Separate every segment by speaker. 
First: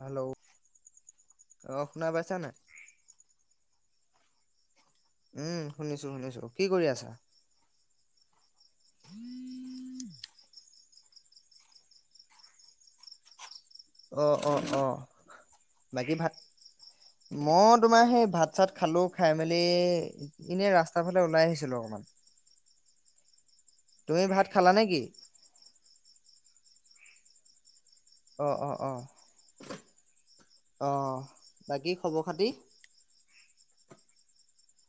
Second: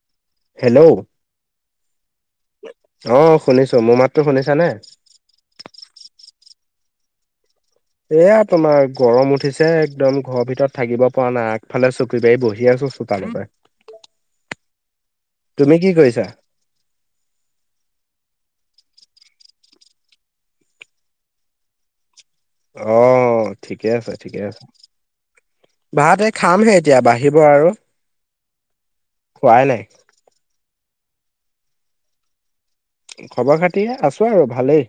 Speaker 1: Hello
Speaker 2: hello
Speaker 1: অ শুনা পাইছা নাই?
Speaker 2: আহ শুনিছো। মোৰ মাতটো শুনিছানে?
Speaker 1: উম শুনিছো শুনিছো কি কৰি আছা
Speaker 2: এয়া তোমাৰ গৰম উঠিছে একদম ঘৰৰ ভিতৰত থাকিব পৰা নাই আগফালে চকী বাৰী বহি আছো [unintelligible]
Speaker 1: অ অ অ
Speaker 2: তুমি কি
Speaker 1: বাকী
Speaker 2: কৰিছা
Speaker 1: ভাত মই তোমাৰ সেই ভাত চাত খালো খাই মেলি এনে ৰাস্তাৰ ফালে ওলাই আহিছিলো অকমান
Speaker 2: অ ঠিকে আছে
Speaker 1: তুমি
Speaker 2: ঠিকে
Speaker 1: ভাত
Speaker 2: আছে
Speaker 1: খালা নে কি?
Speaker 2: ভাতে এই খামহে এতিয়া বাঢ়িব আৰু
Speaker 1: অ অ অ
Speaker 2: খোৱাই নাই
Speaker 1: আহ বাকী খবৰ খাতি
Speaker 2: খবৰ খাতি আছো আৰু ভালেই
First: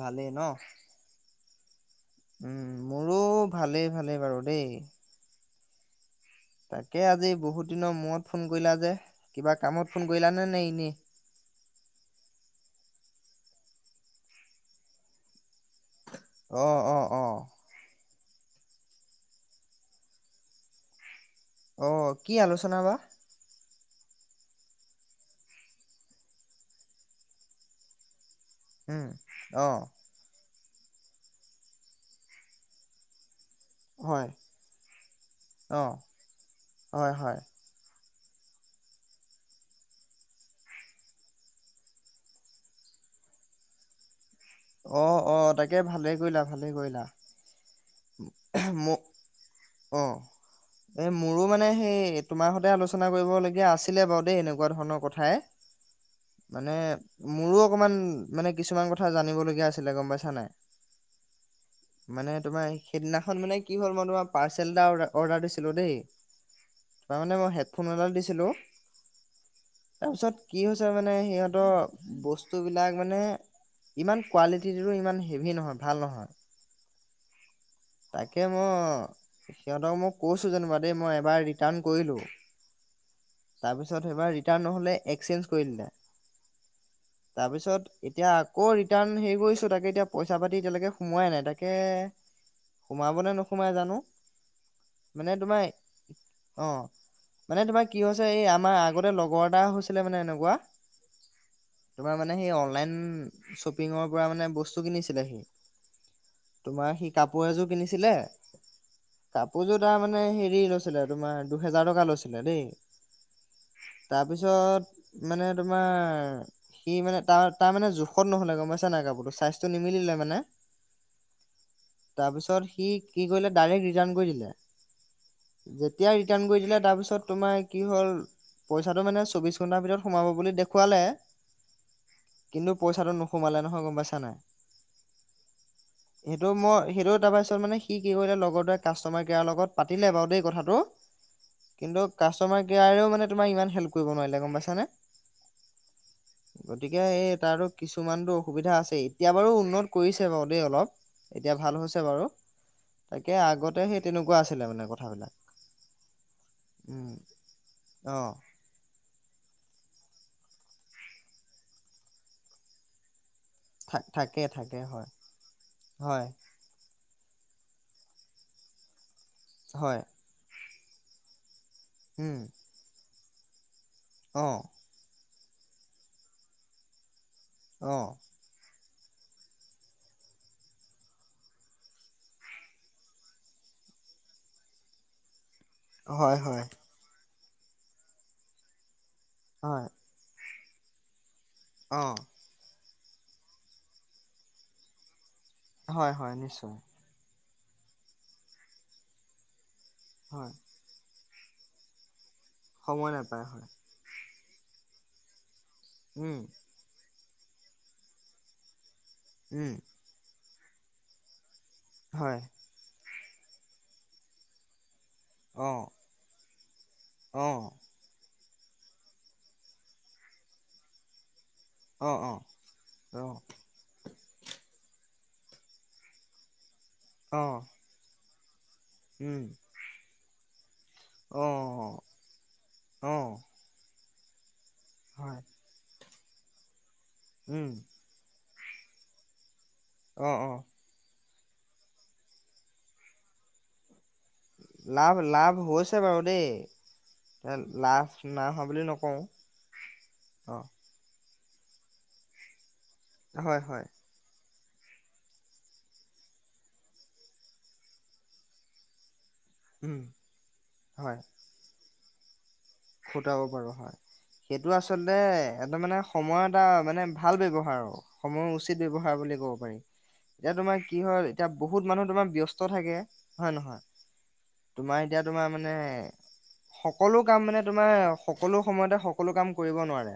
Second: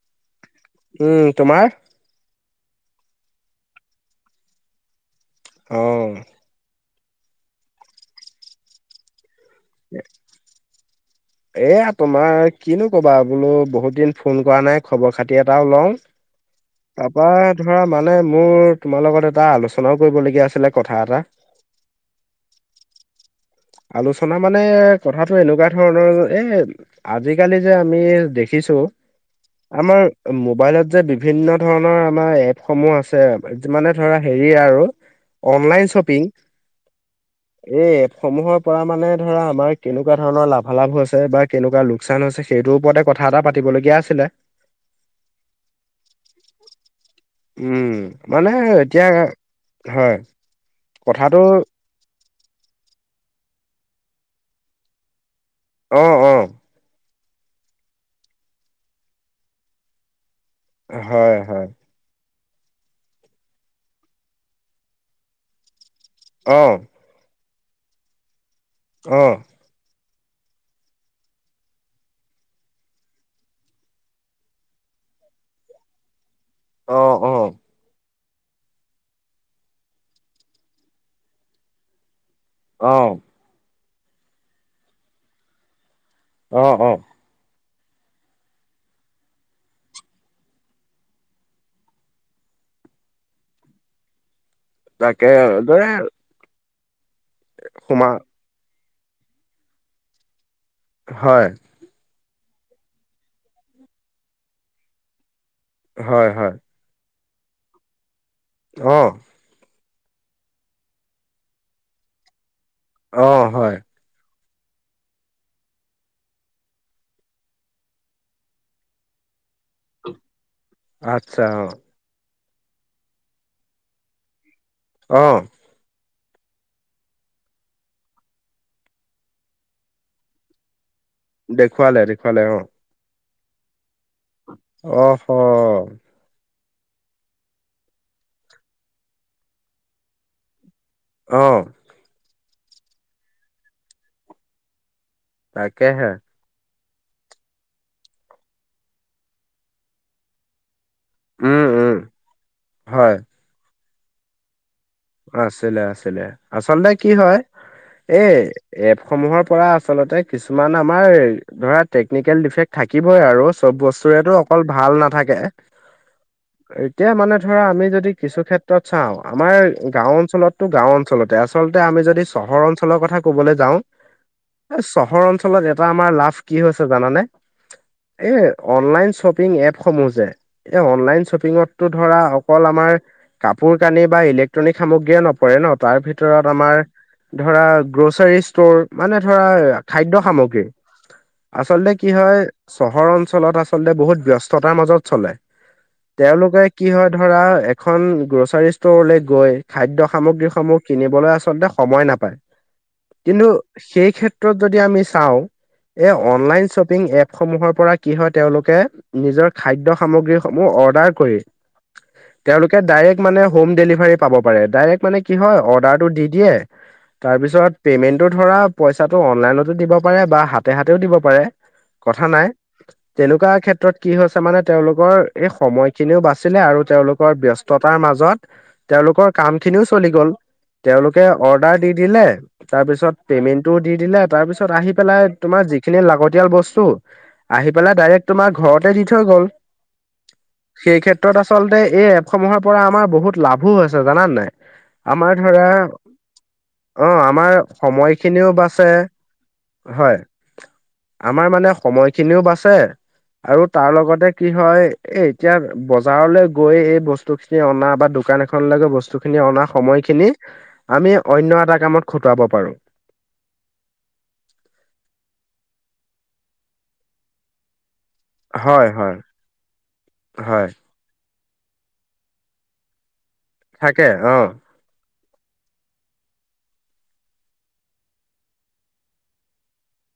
Speaker 1: ভালেই ন
Speaker 2: উম তোমাৰ
Speaker 1: উম মোৰো ভালেই ভালেই বাৰু দেই।
Speaker 2: অ।
Speaker 1: তাকে আজি বহুত দিনৰ মূৰত ফোন কৰিলা যে কিবা কামত ফোন কৰিলানে নে এনেই।
Speaker 2: এয়া তোমাৰ কিনো কবা বোলো বহুত দিন ফোন কৰা নাই খবৰ খাতি এটাও লওঁ।
Speaker 1: অ অ অ
Speaker 2: তাৰাপা ধৰা মান মানে মোৰ তোমাৰ লগত এটা আলোচনাও কৰিবলগীয়া আছিলে কথা এটা।
Speaker 1: অ কি আলোচনা বা?
Speaker 2: আলোচনা মানে কথাটো এনেকুৱা ধৰণৰ এ আজিকালি যে আমি দে দেখিছো
Speaker 1: উম অ
Speaker 2: আমাৰ মোবাইলত যে বিভিন্ন ধৰণৰ আমাৰ এপ সমূহ আছে। মানে ধৰা
Speaker 1: হয়
Speaker 2: হেৰি আৰু
Speaker 1: অ
Speaker 2: অনলাইন শ্বপিং
Speaker 1: হয় হয়
Speaker 2: এই সমূহৰ পৰা মানে ধৰা আমাৰ কেনেকুৱা ধৰণৰ লাভালাভ হৈছে বা কেনেকুৱা লোকচান হৈছে সেইটোৰ ওপৰতে কথা। কথা এটা পাতিবলগীয়া আছিলে।
Speaker 1: অ অ তাকে ভালে কৰিলা ভালে কৰিলা।
Speaker 2: উম মানে
Speaker 1: ম
Speaker 2: এতিয়া হয়
Speaker 1: অ'। এই মোৰো
Speaker 2: কথাটো।
Speaker 1: মানে সেই তোমাৰ সতে আলোচনা কৰিবলগীয়া আছিলে বাৰু দেই এনেকুৱা ধৰণৰ কথাই।
Speaker 2: আহ অ।
Speaker 1: মানে মোৰো অকমান মানে কিছুমান কথা জানিব লগগীয়া আছিলে গম পাইছা নাই।
Speaker 2: হয় হয়।
Speaker 1: মানে তোমাৰ সেইদিনাখন মানে কি হ'ল মই তোমাৰ পাৰ্চেল এটা অৰ্ডাৰ দিছিলো দেই।
Speaker 2: অ
Speaker 1: তোমাৰ মানে মই হেডফোন এডাল দিছিলো।
Speaker 2: আহ।
Speaker 1: তাৰপিছত কি হৈছে মানে সিহঁতৰ বস্তু বিলাক মানে ইমান কুৱোৱালিটো ইমান হেভি নহয় ভাল নহয়।
Speaker 2: অ অ।
Speaker 1: তাকে মই সিহঁতক মই কৈছো যেনিবা দেই মই এবাৰ ৰিটাৰ্ণ কৰিলো।
Speaker 2: আহ।
Speaker 1: তাৰপিছত এইবাৰ ৰিটাৰ্ণ নহ'লে এক্সেঞ্জ কৰি দিলো।
Speaker 2: আহ অ।
Speaker 1: তাৰপিছত এতিয়া আকৌ ৰিটাৰ্ণ হেৰি কৰিছো তাকে এতিয়া পইচা পাতি এতিয়ালৈকে সোমোৱাই নাই। তাকে সোমাবনে নোসোমাই জানো? মানে
Speaker 2: তাকে।
Speaker 1: তোমাৰ অ মানে তোমাৰ কি
Speaker 2: সোমা
Speaker 1: হৈছে এই আমাৰ আগতে লগৰ এটা হৈছিলে মানে এনেকুৱা।
Speaker 2: হয়।
Speaker 1: মে সেই অনলাইন শ্বপিঙৰ পৰা মানে বস্তু কিনিছিলে সি।
Speaker 2: হয় হয়।
Speaker 1: তোমাৰ সি কাপোৰ এযোৰ কিনিছিলে।
Speaker 2: আহ।
Speaker 1: টা মানে হেৰি লৈছিলে তোমাৰ দুহেজাৰ টকা লৈছিলে দেই।
Speaker 2: অ হয়।
Speaker 1: তাৰপিছত মানে তোমাৰ সি মানে তাৰ তাৰ মানে জোখত নহলে গম পাইছা নাই কাপোৰ। চাইজ টো নিমিলে মানে।
Speaker 2: আত্ছা।
Speaker 1: তাৰপিছত সি কি কৰিলে ডাইৰেক্ট ৰিটাৰ্ণ কৰি দিলে,
Speaker 2: অ',
Speaker 1: যেতিয়া ৰি- ৰিটাৰ্ণ কৰি দে তাৰ পিছত তোমাৰ কি হল পইচাটো মানে চৌবিশ ঘন্ট ভিতৰত সোমাব বুলি দেখুৱালে।
Speaker 2: দেখুৱালে দেখুৱালে অ।
Speaker 1: কিন্তু পইচাটো নোসোমালে নহয় গম পাইছে
Speaker 2: আহ হ।
Speaker 1: তো সেইটো তাৰপািছত মানেি কি কৰিলে লগৰ দোৱৰে কাষ্টমাৰ কেয়াৰ লগত পাতিলে বাৰু দেই কথাটো।
Speaker 2: অ',
Speaker 1: কিন্তু কাষ্টমাৰ কেয়াৰেও মানে তোমাৰ ইমান হেল্প কৰিব নোৱাৰিলে গম পাইছানে?
Speaker 2: তাকেহে।
Speaker 1: গতিকে এই তাতো কিছুমানতো অসুবিধা আছে। এতিয়া বাৰু উন্নত কৰিছে বাৰু দেই অলপ। এতিয়া
Speaker 2: উম,
Speaker 1: ভাল
Speaker 2: উম,
Speaker 1: হৈছে বাৰু।
Speaker 2: হয়,
Speaker 1: তাকে আগতে সেই তেনেকুৱা আছিলে মানে ক
Speaker 2: আছিলে, আছিলে আচলতে কি
Speaker 1: উম
Speaker 2: হয়
Speaker 1: অ
Speaker 2: এই এপসমূহৰ পৰা আচল্ত কিছুমান আমাৰ ধৰা টেকনিকেল ডিফেক্ট থাকিবই আৰু চব
Speaker 1: থা
Speaker 2: বস্তুৰেতটো
Speaker 1: থাকে
Speaker 2: অকল
Speaker 1: থাকে
Speaker 2: ভাল
Speaker 1: হয়
Speaker 2: নাথাকে।
Speaker 1: হয়
Speaker 2: এতিয়া মানে ধৰা আমি যদি কিছু ক্ষেত্ৰত চাওঁ আমাৰ
Speaker 1: হয়
Speaker 2: গাও অঞ্চলতটো গাও অঞ্চলতে আচল্ততে আমি যদি
Speaker 1: উম
Speaker 2: চহৰ অঞ্চলৰ কথা কবলৈ যাওঁ।
Speaker 1: অ
Speaker 2: চহৰ অঞ্চলত এটা আমাৰ লাভ কি হৈছে জানানে।
Speaker 1: অ
Speaker 2: এ অনলাইন শ্বপিং এপসমূহ যে এই অনলাইন শ্বপিংতো ধৰা অকল আমাৰ কাপোৰ কালি বা ইলে্ একট্ৰনিক সামগ্ৰীয়ে নপৰে ন তাৰ
Speaker 1: হয়
Speaker 2: ভিতৰত
Speaker 1: হয়
Speaker 2: আমাৰ ধৰা গ্ৰ'চাৰী ষ্ট'ৰ মানে ধৰা
Speaker 1: হয়
Speaker 2: খাদ্য সামগ্ৰী। আচলতে
Speaker 1: অ
Speaker 2: কি হয় চহৰ অঞ্চলত আচলতে বহুত ব্যস্ততাৰ মাজত চলে।
Speaker 1: হয় হয়
Speaker 2: তেওঁলোকে
Speaker 1: নিশ্চয়
Speaker 2: কি হয় ধৰা এখন গ্ৰ'চাৰী ষ্টৰলে গৈ খাদ্যয়
Speaker 1: হয়
Speaker 2: সামগ্ৰীসমূহ কিনিবলৈ আচল্ততে সময় নাপায়।
Speaker 1: সময়
Speaker 2: কিন্তু
Speaker 1: নাপায় হয়
Speaker 2: সেই ক্ষেত্ৰত যদি আমি চাওঁ এই
Speaker 1: উম
Speaker 2: অনলাইন শ্বপিং এপ সমূহৰ পৰা কি হয় তেওঁলোকে নিজৰ
Speaker 1: উম
Speaker 2: খাদ্যয় সামগ্ৰীসমূহ অৰ্ডাৰ কৰি
Speaker 1: হয়
Speaker 2: তেওঁলোকে ডাইৰেক্ট মানে হোম ডেলিভাৰী পাব পাৰে ডাইৰেক্ট মানে কি হয়
Speaker 1: অ
Speaker 2: অৰ্দা দি দ
Speaker 1: অ
Speaker 2: তাৰপিছ ধৰা পইচাটো অনলাইনতো দিব পাৰে। বা হাতে হাতেও দিব পাৰে।
Speaker 1: অ
Speaker 2: কথা
Speaker 1: অ
Speaker 2: নাই
Speaker 1: অ
Speaker 2: তেনেকুৱা ক্ষেত্ৰত কি হৈছে মানে তেওঁলোকৰ এই সময়খিনিও বাচিলে আৰু তেওঁলোকৰ
Speaker 1: অ
Speaker 2: ব্যস্ততাৰ মাজত তেওঁলোকৰ
Speaker 1: উম
Speaker 2: কাম খিনিও চলি গ'ল। তেওঁলোকে
Speaker 1: অ
Speaker 2: অৰ্ডাৰ দি দিলে
Speaker 1: অ
Speaker 2: তাৰপিছত পেমেন্টটো দি দিলে। তাৰ পিছত আহি পেলাই
Speaker 1: হয়
Speaker 2: তোমাৰ যিখিনি লাগতিয়াল বস্তু
Speaker 1: উম
Speaker 2: আহি পেলাই ডাইৰেক্ তোমাৰ ঘৰতে দি থৈ গ'ল।
Speaker 1: অঁ অঁ
Speaker 2: ক্ষ্ৰত আচল্ততে এই এপসমূহৰ পৰা আমাৰ বহুত লাভো হৈছে জান নাই।
Speaker 1: লাভ
Speaker 2: আমাৰ
Speaker 1: লাভ
Speaker 2: ধৰা
Speaker 1: হৈছে বাৰু দেই
Speaker 2: অ আমাৰ
Speaker 1: লাভ
Speaker 2: সময়খিনিও
Speaker 1: নহ বুলি
Speaker 2: বাচে
Speaker 1: নকওঁ।
Speaker 2: হয়
Speaker 1: অ
Speaker 2: আমাৰ মানে সময়খিনিও বাচে
Speaker 1: হয়
Speaker 2: আৰু
Speaker 1: হয়
Speaker 2: তাৰ লগতে কি হয় এ এতিয়া বজাৰলৈ গৈ এই বস্তু খিনি অনা বা দোকান এখনলৈ গৈ বস্তু। খিনি অনা
Speaker 1: উম
Speaker 2: সময়খিনি আমি অন্য এটা কামত খুটুৱাব পাৰো।
Speaker 1: খুটাব পাৰো হয়। সেইটো আচলতে এ মানে সময় এটা মানে ভাল ব্যৱহাৰ আৰু সময় উচিত
Speaker 2: হয়
Speaker 1: ব্যৱৱহাৰ
Speaker 2: হয়
Speaker 1: বুলি ক'ব পাৰি এতিয়া
Speaker 2: হয়
Speaker 1: তোমাৰ কি হল এতিয়া বহুত মানুহ তোমাৰ ব্যস্ত থাকে। হয়ে নহয়
Speaker 2: থাকে অ
Speaker 1: তোমাৰয়া এতিয়া তোমাৰ মানে সকলো কাম মানে তোমাৰ সকলো সময়তে সকলো কাম কৰিব নোৱাৰে।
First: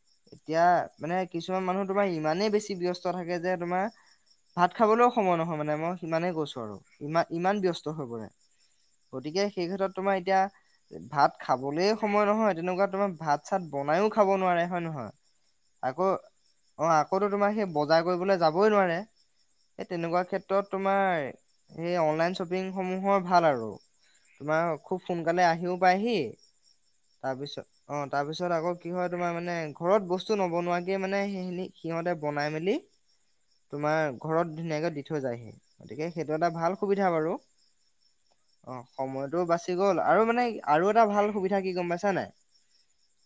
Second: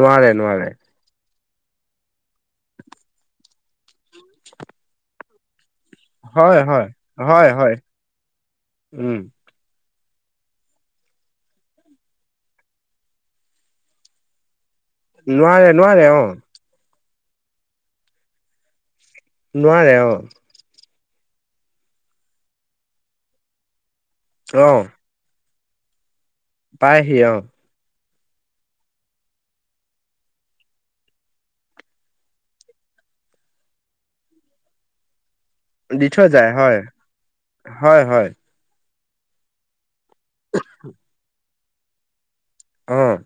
Speaker 2: নোৱাৰে,
Speaker 1: এতিয়া
Speaker 2: নোৱাৰে
Speaker 1: মানে কিছুমান মানুহ তোমাৰ ইমানেই বেছি ব্যস্ত থাকে যে তোমাৰ ভাত খাবলৈও সময় নহয় মানে মই সিমানে কৈছো
Speaker 2: হয়
Speaker 1: আৰু।
Speaker 2: হয়
Speaker 1: ইমান
Speaker 2: হয়
Speaker 1: ইমান
Speaker 2: হয়
Speaker 1: ব্যস্ত হৈ পৰে
Speaker 2: উম
Speaker 1: গতিকে সেই ক্ষেত্ৰত তোমাৰ এতিয়া ভাত খাবলে সময় নহয় তেনেকুৱা তোমাৰ ভাত চাত বনাইও খাব নোৱাৰে। হয় নহয়
Speaker 2: নোৱাৰে নোৱাৰে অ।
Speaker 1: ব [inaudible]
Speaker 2: নোৱাৰে
Speaker 1: তেনে
Speaker 2: অ
Speaker 1: তোমাৰ অনলাইন চপি্্ সমোহৰ ভাল আৰু
Speaker 2: অ
Speaker 1: পাইহি
Speaker 2: পায়হি
Speaker 1: তা
Speaker 2: অ
Speaker 1: পিছত তাৰপিছত আকৌ কি হয় তোমাৰ মানে ঘৰত বস্তু নবনোৱাকে মানে সেইখিনি সিহঁতে বনাই মেলি তোমাৰ ঘৰত ধুনীয়াকে দি থৈ যায়হি।
Speaker 2: দি
Speaker 1: গতিকে
Speaker 2: থ
Speaker 1: সেইটো এটা
Speaker 2: যায়।
Speaker 1: ভাল
Speaker 2: হয়,
Speaker 1: সুবিধা বাৰু
Speaker 2: হয়, হয়
Speaker 1: অ সময়টো বাচি গল আৰু মানে আৰু এটা ভাল সুবিধা কি গম পাইছা নাই
Speaker 2: আহ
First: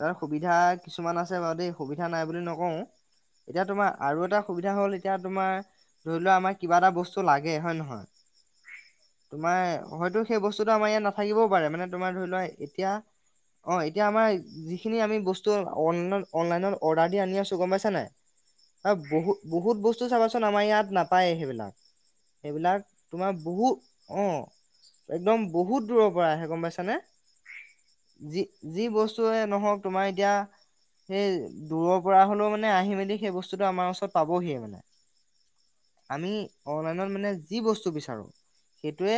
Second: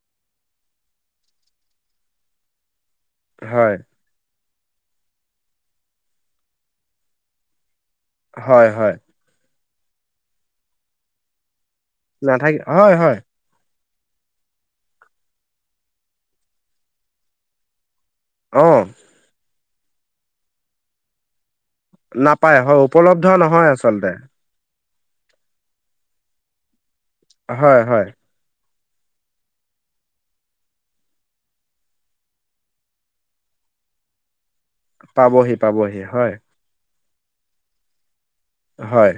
Speaker 1: তাৰ সুবিধা কিছুমান আছে বাৰু দেই সুবিধা নাই বুলি নকওঁ এতিয়া
Speaker 2: হয়
Speaker 1: তোমাৰ আৰু এটা অসুবিধা হ'ল এতিয়া তোমাৰ ধৰি লোৱা আমাৰ কিবা এটা বস্তু লাগে হয় নে নহয়
Speaker 2: হয় হয়
Speaker 1: আমাৰ হয়তো সেই বস্তুটো আমাৰ ইয়াত নাথাকিবওাৰে মানে তোমাৰ ধৰি লোৱা
Speaker 2: নাথাকে
Speaker 1: এতিয়া
Speaker 2: হয় হয়
Speaker 1: অ এতিয়া আমাৰ যিখিনি আমি বস্তু অনলাইনত অনলাইনত অৰ্ডাৰ দি আনি আছো গম পাইছ নাই অ বহুত বহুত বস্তু চাবাচোন আমাৰ ইয়াত নাপায় সেইবিলাক
Speaker 2: নাপায়
Speaker 1: সেইবিলাক
Speaker 2: হয় উপলব্ধ
Speaker 1: তোমাৰ
Speaker 2: নহয়
Speaker 1: বহুত
Speaker 2: আচলতে
Speaker 1: অ একদম বহুত দূৰৰ পৰা আহে গম পাইছানে
Speaker 2: হয় হয়
Speaker 1: যি যি বস্তুৱে নহওক তোমাৰ এতিয়া সেই দূৰৰ পৰা হলেও মানে আহি মেলি সেই বস্তুতটো আমাৰ ওচৰত পাবহিয়ে মানে
Speaker 2: পাবহি পাবহি
Speaker 1: আমি
Speaker 2: হয়
Speaker 1: অনলাইনত মানে যি বস্তু বিচাৰো
Speaker 2: হয়
Speaker 1: সেইটোৱে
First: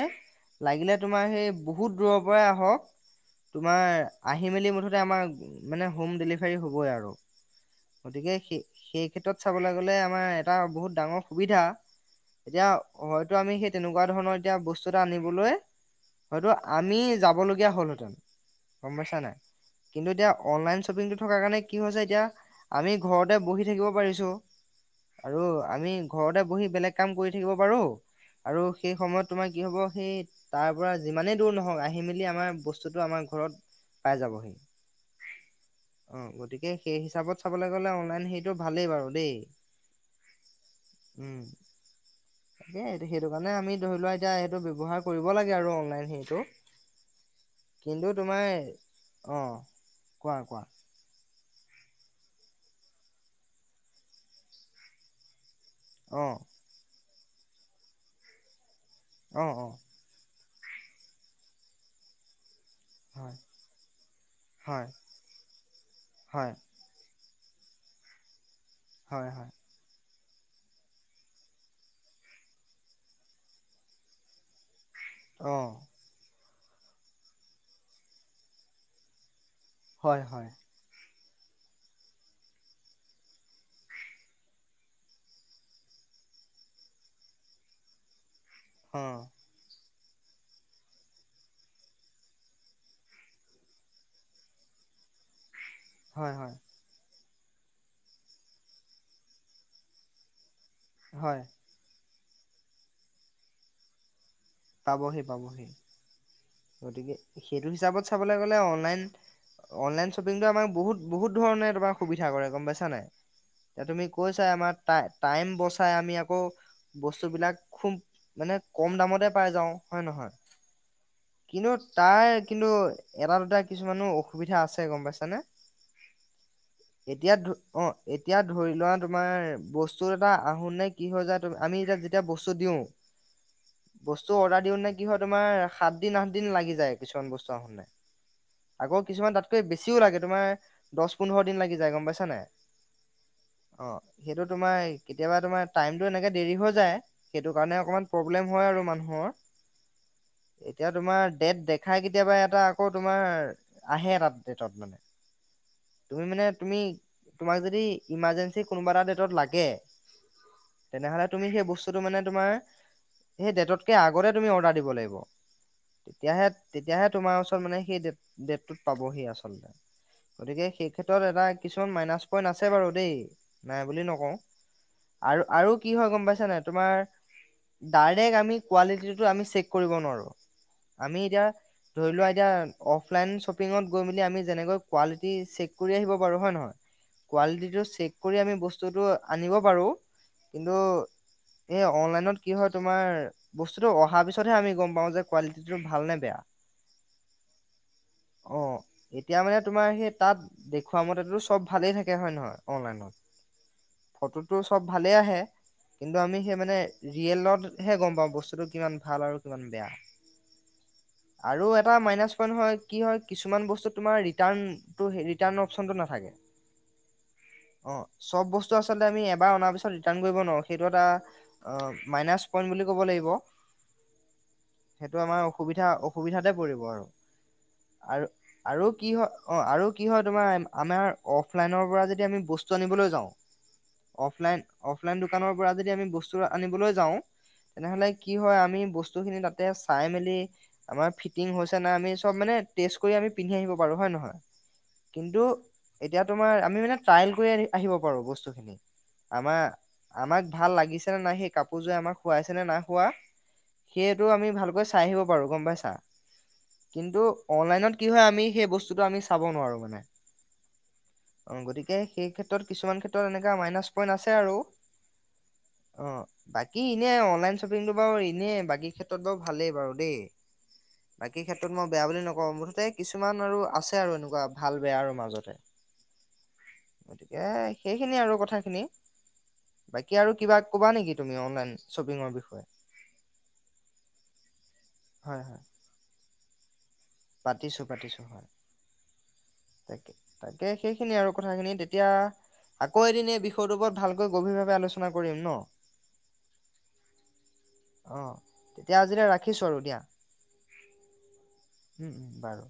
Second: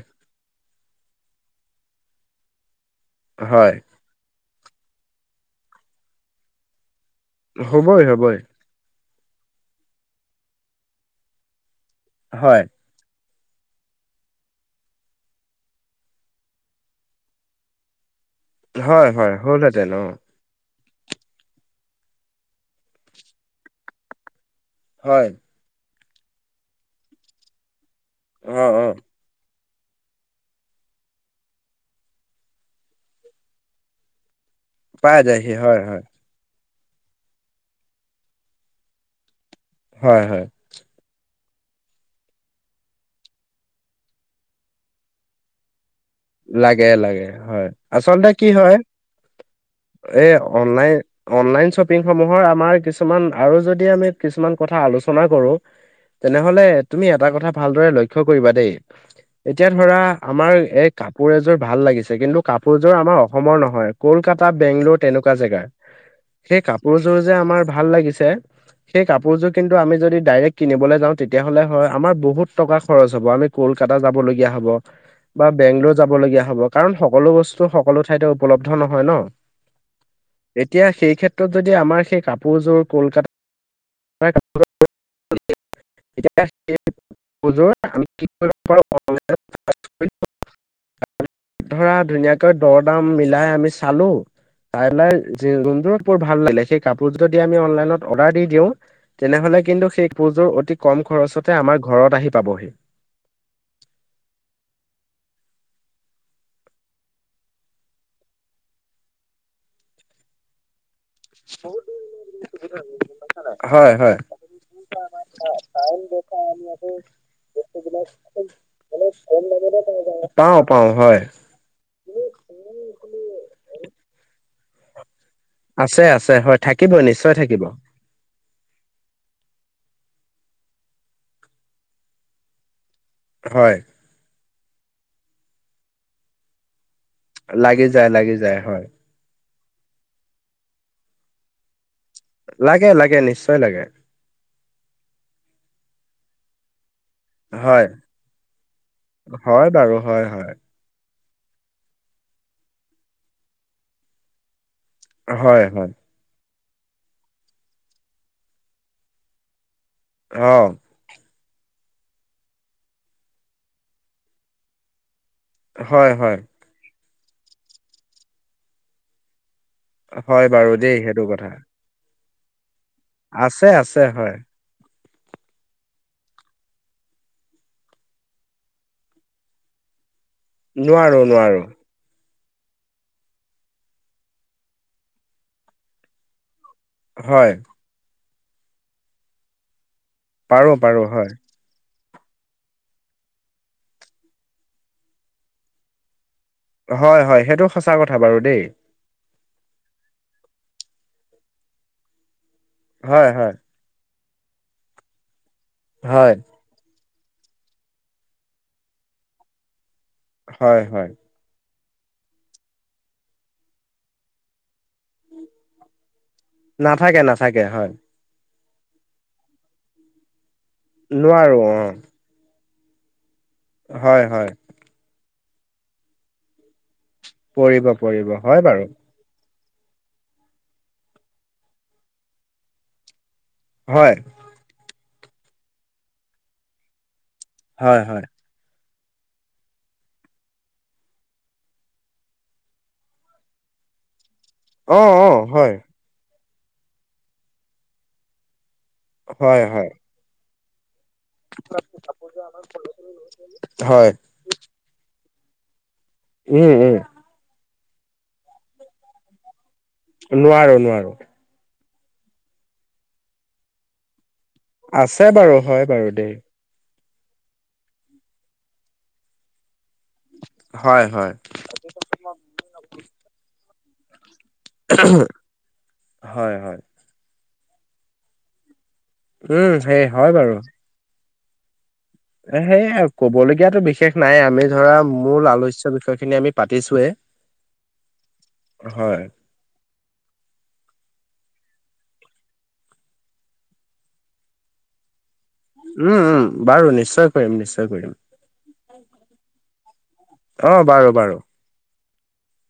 Speaker 1: লাগিলে তোমাৰ সেই বহুত দূৰৰ পৰাই আহক
Speaker 2: হয়
Speaker 1: তোমাৰ আহ হাঁহি মেলি মুঠতে আমাৰ মানে হোম ডেলিভাৰী হ'বই আৰু
Speaker 2: হ'বই
Speaker 1: গতিকে
Speaker 2: হ'বই
Speaker 1: সেই সেই ক্ষেত্ৰত চাবলৈ গ'লে আমাৰ এটা বহুত ডাঙৰ সুবিধা
Speaker 2: হয়
Speaker 1: এতিয়া হয় স তেনেুৱা ধৰণৰ এতিয়া বস্তু এ আন হয় হ'লহেঁতেন গম
Speaker 2: হয়
Speaker 1: পাইছা নাই
Speaker 2: হয় হ'লহতে ন
Speaker 1: কিন্তু এতিয়া অনলাইন শ্বপিংটো থকা কাৰণে কি হৈছে এতিয়া আমি ঘৰতে বহি থাকিব পাৰিছো
Speaker 2: হয়
Speaker 1: আৰু আমি ঘৰতে বহি বেলেগ কাম কৰি থাকিব পাৰো
Speaker 2: অ
Speaker 1: আৰু
Speaker 2: অ
Speaker 1: সেই সময়ত তোমাক কি হ'ব সেই তাৰ পৰা যিমানেই দূৰ নহওক আহি মেলি আমাৰ বস্তুতটো আমাৰ ঘৰত পাই যাবহি
Speaker 2: পাই যায়হি হয় হয়
Speaker 1: অ গতিকে সেই হিচাপত চাবলৈ গ'লে অনলাইন সেইটো ভালেই বাৰু দেই
Speaker 2: হয় হয়
Speaker 1: উম তাকেই সেইটো কাৰণে আমি ধৰি লোৱা এতিয়া এইটো ব্যৱহাৰ কৰিব লাগে আৰু অনলাইন সেইটো
Speaker 2: লাগে লাগে হয় হয়
Speaker 1: কিন্তু তোমাৰ অ কোৱা কোৱা
Speaker 2: শ্বপিংসমূহৰ আমাৰ কিছুমান আৰু যদি আমি কিছুমান কথা আলোচনা কৰোঁ
Speaker 1: অ
Speaker 2: তেনেহলে তুমি এটা কথা ভালদৰে লক্ষ্্য কৰিবা দেই
Speaker 1: অ অ
Speaker 2: এতিয়া ধৰা আমাৰ এই কাপোৰ এযোৰ ভাল লাগিছে কিন্তু কাপোৰযোৰ আমাৰ
Speaker 1: হয়
Speaker 2: অসমৰ নহয় কলকাতা
Speaker 1: হয়
Speaker 2: বেংগলোৰ তেনেকুৱা জেগা
Speaker 1: হয়
Speaker 2: সেই কাপোৰযোৰ [unintelligible] ভাল লাগিছে, সেই
Speaker 1: হয়
Speaker 2: কাপোৰযোৰ
Speaker 1: হয়
Speaker 2: কিন্তু আমি যদি ডাইৰেক্ট কিনিবলৈ যাওঁ তেতিয়া হ'লে হয় আমাৰ বহুত টকা খৰচ হ'ব আমি কলকাতা যাবলগীয়া হ'ব বা
Speaker 1: অ
Speaker 2: বেংগলোৰ যাব লগগীয়া হ'ব, কাৰণ সকলো বস্তু সকলো ঠাইতে উপলব্ধ নহয় ন
Speaker 1: হয় হয়।
Speaker 2: এতিয়া সেই [unintelligible] যদি আমাৰ সেই কাপোৰযোৰ কলকাতা
Speaker 1: অ'।
Speaker 2: [unintelligible] [inaudible] [inaudible] ধৰা ধুনীয়াকৈ দৰ দাম মিলাই আমি চালো, [unintelligible]
Speaker 1: হয় হয়
Speaker 2: [unintelligible] সেই কাপোৰোৰ যদি আমি অনলাইনত অৰ্ডাৰ দি দিওঁ তেনেহলে কিন্তু সেই [unintelligible] কম
Speaker 1: হয়
Speaker 2: খৰচতে আমাৰ ঘৰত আহি পাবহি।
Speaker 1: পাবহি', পাবহি'। গতিকে সেইটো হিচাপত চাবলৈ গ'লে অনলাইন, অনলাইন শ্বপিংটো আমাৰ বহুত বহুত ধৰণে তোমাৰ সুবিধা কৰে গম পাইছাানাই। এতিয়া
Speaker 2: হয়
Speaker 1: তুমি
Speaker 2: হয়
Speaker 1: কৈছাই আমাৰ টাই টাইম বচাই আমি আকৌ বস্তুবিলাক খুব মানে কম দামতে পাই যাওঁ হয়নে নহয়?
Speaker 2: পাওঁ পাওঁ হয়
Speaker 1: কিন্তু তাইৰ কিন্তু এটা দুটা কিছুমানো অসুবিধা আছে গম পাইছানে?
Speaker 2: আছে আছে হয় থাকিব নিশ্চয়
Speaker 1: এতিয়া ধ
Speaker 2: থাকিব
Speaker 1: অ' এতিয়া ধৰি লোৱা তোমাৰ বস [unintelligible] আমি এতিয়া যেতিয়া বস্তু দিওঁ,
Speaker 2: হয়
Speaker 1: বস্ত অৰ্ডাৰ [unintelligible] কি হয় তোমাৰ সাত দিন আঠ দিন লাগি যায় কিছুমান বস্তু আহোঁতে,
Speaker 2: লাগি যায় লাগি যায় হয়
Speaker 1: আকৌ কিছুমান ত বেছিও লাগে তোমাৰ দহ পোন্ধৰ দিন লাগি যায় গম পাইছে [unintelligible]
Speaker 2: লাগে লাগে নিশ্চয় লাগে।
Speaker 1: সেইটো তোমাৰ কেতিয়াবা তোমাৰ টাইমতটো এনেকে দেৰি হৈ যায় সেইটো কাৰণে
Speaker 2: হয়
Speaker 1: অকণমান প্ৰব্লেম হয় আৰু মানুহৰ
Speaker 2: হয় বাৰু হয় হয়
Speaker 1: এতিয়া তোমাৰ ডেট দেখাই কেতিয়াবা এটা আকৌ তোমাৰ আহে এটাত। মানে
Speaker 2: হয় হয়
Speaker 1: তুমি মানে তুমি তোমাক যদি ইমাৰজেঞ্চি কোনোবা এটা ডেটত লাগে
Speaker 2: অ'।
Speaker 1: তেনেহ'লে তুমি সেই বস্তুটো মানে তোমাৰ সেই ডেটতকে আগতে তুমি অৰ্ডাৰ দিব লাগিব
Speaker 2: হয় হয়
Speaker 1: তেতিয়াহে, তেতিয়াহে, তোমাৰ ওচৰত মানে সেই ডেটটোত পাবহি আচলতে।
Speaker 2: হয়
Speaker 1: গতিকে
Speaker 2: বাৰু
Speaker 1: সেই
Speaker 2: দেই
Speaker 1: ক্ষেত্ৰত
Speaker 2: সেইটো
Speaker 1: এটা
Speaker 2: কথা
Speaker 1: কিছুমান মাইনাচ পইন্ট আছে আছে বাৰু দেই
Speaker 2: আছে
Speaker 1: নাই
Speaker 2: আছে
Speaker 1: বুলি
Speaker 2: হয়
Speaker 1: নকওঁ আৰু, আৰু, কি হয় গম পাইছ নাই তোমাৰ ডাইৰেক্ট আমি কোৱালিটিটো আমি চেক কৰিব নোৱাৰো। আমি
Speaker 2: নোৱাৰো,
Speaker 1: এতিয়া
Speaker 2: নোৱাৰো।
Speaker 1: ধৰি লোৱা এতিয়া অফলাইন শ্বপিঙত গৈ মেলি আমি যেনেকৈ কোৱালিটি চেক কৰি আহিব পাৰো হয় নে নহয়
Speaker 2: হয়
Speaker 1: কোৱালিটিটো চেক কৰি আমি বস্তুটো আনিব পাৰো
Speaker 2: পাৰো
Speaker 1: কিন্তু
Speaker 2: পাৰো হয়
Speaker 1: এই অনলাইন ত কি হয় তোমাৰ বস্তুতটো অহাৰ পিছতহে আমি গম পাও যে কোৱালিটিটো ভাল নে বেয়া।
Speaker 2: হয়, হয়, সেইটো সঁচা কথা বাৰু দেই।
Speaker 1: তেতিয়া মানে তোমাৰ সেই তাত দেখুৱা মতেতো চব ভালেই থাকে হয় নে নহয়। অনলাইনত
Speaker 2: হয়, হয়।
Speaker 1: ফটোটো চব ভালেই আহে, কিন্তু
Speaker 2: হয়
Speaker 1: আমি সেই মানে ৰিয়েলত হে গম পাওঁ বস্তুটো কিমান ভাল আৰু কিমান বেয়া।
Speaker 2: হয়, হয়।
Speaker 1: আৰু এটা মাইনাছ পইন্ট হয় কি হয় কিছুমান বস্তুত তোমাৰ ৰিটাৰ্ণ অপচনটো নাথাকে।
Speaker 2: নাথাকে, নাথাকে,
Speaker 1: অ
Speaker 2: হয়।
Speaker 1: [unintelligible] এবাৰ অনা পিছত আমি ৰিটাৰ্ণ কৰিব নোৱাৰো সেইটো
Speaker 2: নোৱাৰো অ
Speaker 1: এটা মাইনাছ পইন্ট বুলি ক'ব লাগিব
Speaker 2: হয়, হয়।
Speaker 1: সেইটো আমাৰ অসুবিধা, অসুবিধাতে পৰিব আৰু
Speaker 2: পৰিব,
Speaker 1: আৰু
Speaker 2: পৰিব, হয়
Speaker 1: আৰু
Speaker 2: বাৰু।
Speaker 1: কি হয় অ', আৰু কি হয় তোমাৰ আমাৰ অফলাইনৰ পৰা যদি আমি বস্তু আনিবলৈ যাওঁ
Speaker 2: হয়
Speaker 1: অফলাইন অফলাইন দোকানৰ পৰা যদি আমি বস্তু আনিবলৈ যাওঁ তেনেহলে কি হয় আমি বস্তু খিনি তাত তা চাই মেলি আমাৰ ফিটিং হৈছে না আমি চব মানে টেষ্ট কৰি আমি পিন্ধি আহিব পাৰো হয় নে নহয়।
Speaker 2: অ',
Speaker 1: কিন্তু
Speaker 2: অ', হয়।
Speaker 1: এতিয়া আমি মানে ট্ৰাইল কৰি আহিব পাৰো, বস্তুখিনি আামা
Speaker 2: হয় হয়
Speaker 1: আামাক লাগিছে নে নে নাই সেই কাপোৰযোৰে আমাক শোৱাইছে নে নাই শোৱা সে
Speaker 2: হয়
Speaker 1: [unintelligible] কি
Speaker 2: উম উম
Speaker 1: হয় আমি সেই বস্তুটো আমি চাব নোৱাৰো মানে।
Speaker 2: নোৱাৰো নোৱাৰো।
Speaker 1: অ সেই গতিকে ক্ষেত্ৰত কিছুমান ক্ষেত্ৰত এনেকা মাইনাছ পইণ্ট আছে। আৰু
Speaker 2: আছে বাৰু হয় বাৰু দেই।
Speaker 1: এনেই অনলাইন শ্বপিংটো বাৰু এনেই বাকী ক্ষেত্ৰত বাৰু ভালেই বাৰু দেই
Speaker 2: হয় হয়
Speaker 1: বাকী ক্ষেত্ৰত মই বেয়া বুলি নকওঁ মুঠতে কিছুমান আৰু আছে আৰু এনেকুৱা। ভাল বেয়া আৰু মাজতে
Speaker 2: হয় হয়
Speaker 1: গতিকে সেইখিনিয়ে আৰু কথাখিনি।
Speaker 2: উম সেই
Speaker 1: বাকী আৰু
Speaker 2: হয় বাৰু।
Speaker 1: কিবা ক'বা নেকি তুমি অনলাইন, শ্বপিঙৰ
Speaker 2: এ
Speaker 1: বিষয়ে?
Speaker 2: সে ক'বলগিয়াতো বিশেষ নাই আমি ধৰা মূল আলোচ্য বিষয় খিনি আমি পাতিছো,
Speaker 1: পাতিছো পাতিছো হয়
Speaker 2: হয়
Speaker 1: তাকে, তাকে সেইখিনি আৰু কথাখিনি এতিয়া আকৌ এদিন এই বিষয়টোৰ ওপৰত ভালকৈ গভীৰ ভাৱে আলোচনা কৰিম ন'।
Speaker 2: উম, উম বাৰু নিশ্চয়, ম নিশ্চয় কৰিম
Speaker 1: অ'। তেতিয়া আজিলৈ ৰাখিছোঁ আৰু দিয়া,
Speaker 2: আহ বাৰু বাৰু।
Speaker 1: বাৰু।